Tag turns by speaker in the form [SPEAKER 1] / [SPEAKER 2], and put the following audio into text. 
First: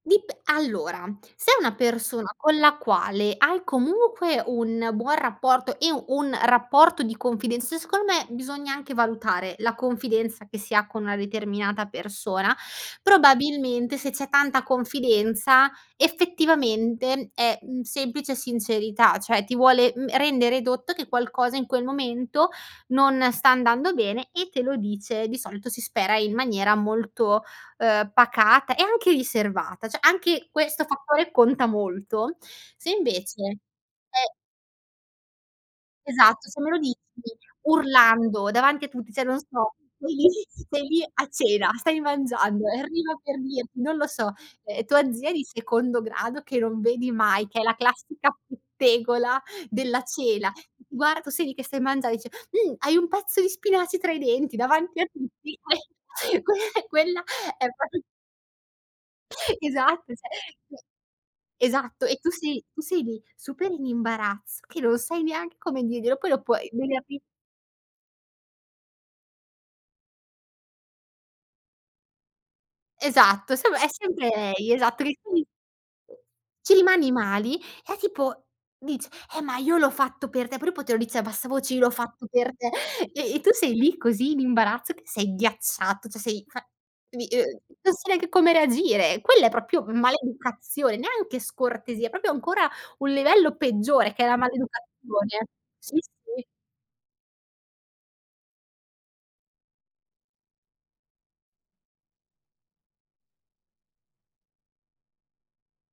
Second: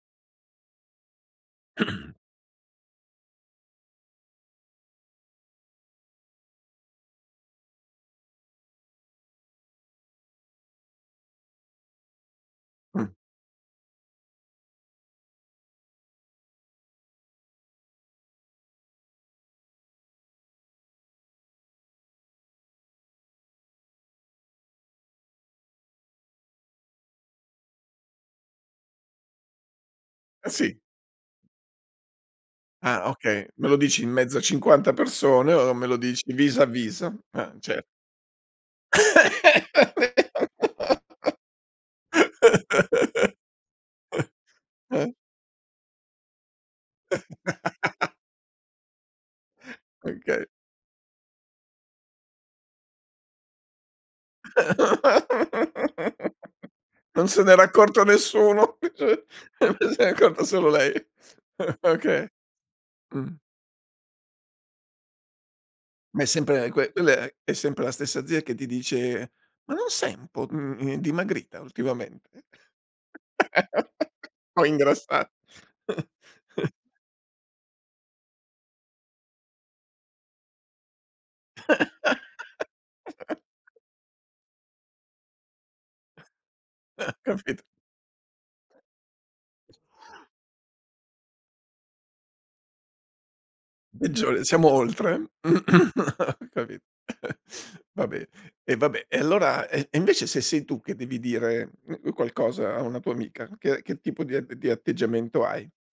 [SPEAKER 1] Dip allora, se è una persona con la quale hai comunque un buon rapporto e un rapporto di confidenza secondo me bisogna anche valutare la confidenza che si ha con una determinata persona;
[SPEAKER 2] Mh.
[SPEAKER 1] probabilmente, se c'è tanta confidenza, effettivamente è, mhmm, semplice sincerità; cioè ti vuole, uhm, rendere dotto che qualcosa in quel momento, non sta andando bene, e te lo dice, di solito si spera in maniera molto, ehm, pacata e anche riservata, cioè
[SPEAKER 2] Eh,
[SPEAKER 1] anche
[SPEAKER 2] si.
[SPEAKER 1] questo fattore conta molto. Se
[SPEAKER 2] Ah, okay
[SPEAKER 1] invece
[SPEAKER 2] me lo dici in
[SPEAKER 1] è
[SPEAKER 2] mezzo a 50 persone, o me lo dici
[SPEAKER 1] Esatto,
[SPEAKER 2] vis
[SPEAKER 1] se
[SPEAKER 2] a
[SPEAKER 1] me lo dici
[SPEAKER 2] vis. Eh, cer
[SPEAKER 1] urlando, davanti a tutti cioè non so, vai lì, stai lì a
[SPEAKER 2] [unintelligible]
[SPEAKER 1] cena, stai mangiando, e arriva per dirti non lo so, ehm,
[SPEAKER 2] Eh.
[SPEAKER 1] tua zia di secondo grado che non vedi mai, che è la classica pettegola della
[SPEAKER 2] Okay.
[SPEAKER 1] cena, g guar tu sei lì che stai mangiando, e dice: "Mhmm, hai un pezzo di spinaci tra i denti," davanti a tutti, que que quella
[SPEAKER 2] Non se n'era
[SPEAKER 1] è proprio
[SPEAKER 2] accorto nessuno, eh cioè se n'è
[SPEAKER 1] Esatto
[SPEAKER 2] accorto
[SPEAKER 1] cioè
[SPEAKER 2] solo
[SPEAKER 1] es
[SPEAKER 2] lei.
[SPEAKER 1] esatto e
[SPEAKER 2] Okay.
[SPEAKER 1] tu sei tu sei lì,
[SPEAKER 2] Mh.
[SPEAKER 1] super in imbarazzo, che non sai neanche come diglielo,
[SPEAKER 2] Ma è
[SPEAKER 1] quello puoi
[SPEAKER 2] sempre que quella
[SPEAKER 1] [unintelligible]
[SPEAKER 2] è è sempre la stessa zia che ti dice: "Ma non sei un po', mhmm, ehm, dimagrita ultimamente?"
[SPEAKER 1] Esatto, seme è sempre
[SPEAKER 2] O
[SPEAKER 1] lei, esatto che
[SPEAKER 2] ingrassa
[SPEAKER 1] [unintelligible] ci rimani mali, e tipo dice: "Eh, ma io l'ho fatto per te," però poi poi te lo dice a bassa voce: "Io l'ho fatto per te;" e tu sei lì, così in imbarazzo che sei ghiacciato, cioè sei fa [unintelligible]
[SPEAKER 2] Capito.
[SPEAKER 1] non sai neanche anche come reagire. Quella è proprio maleducazione, neanche scortesia, è proprio ancora un livello peggiore che è la
[SPEAKER 2] Peggiore, siamo oltre.
[SPEAKER 1] maleducazione. Sì, sì.
[SPEAKER 2] Ho capito. Vabbè, e vabbè, e allora e e invece se sei tu, che devi dire, mh mhmm, qualcosa a una tua amica, che che tipo di a di atteggiamento hai?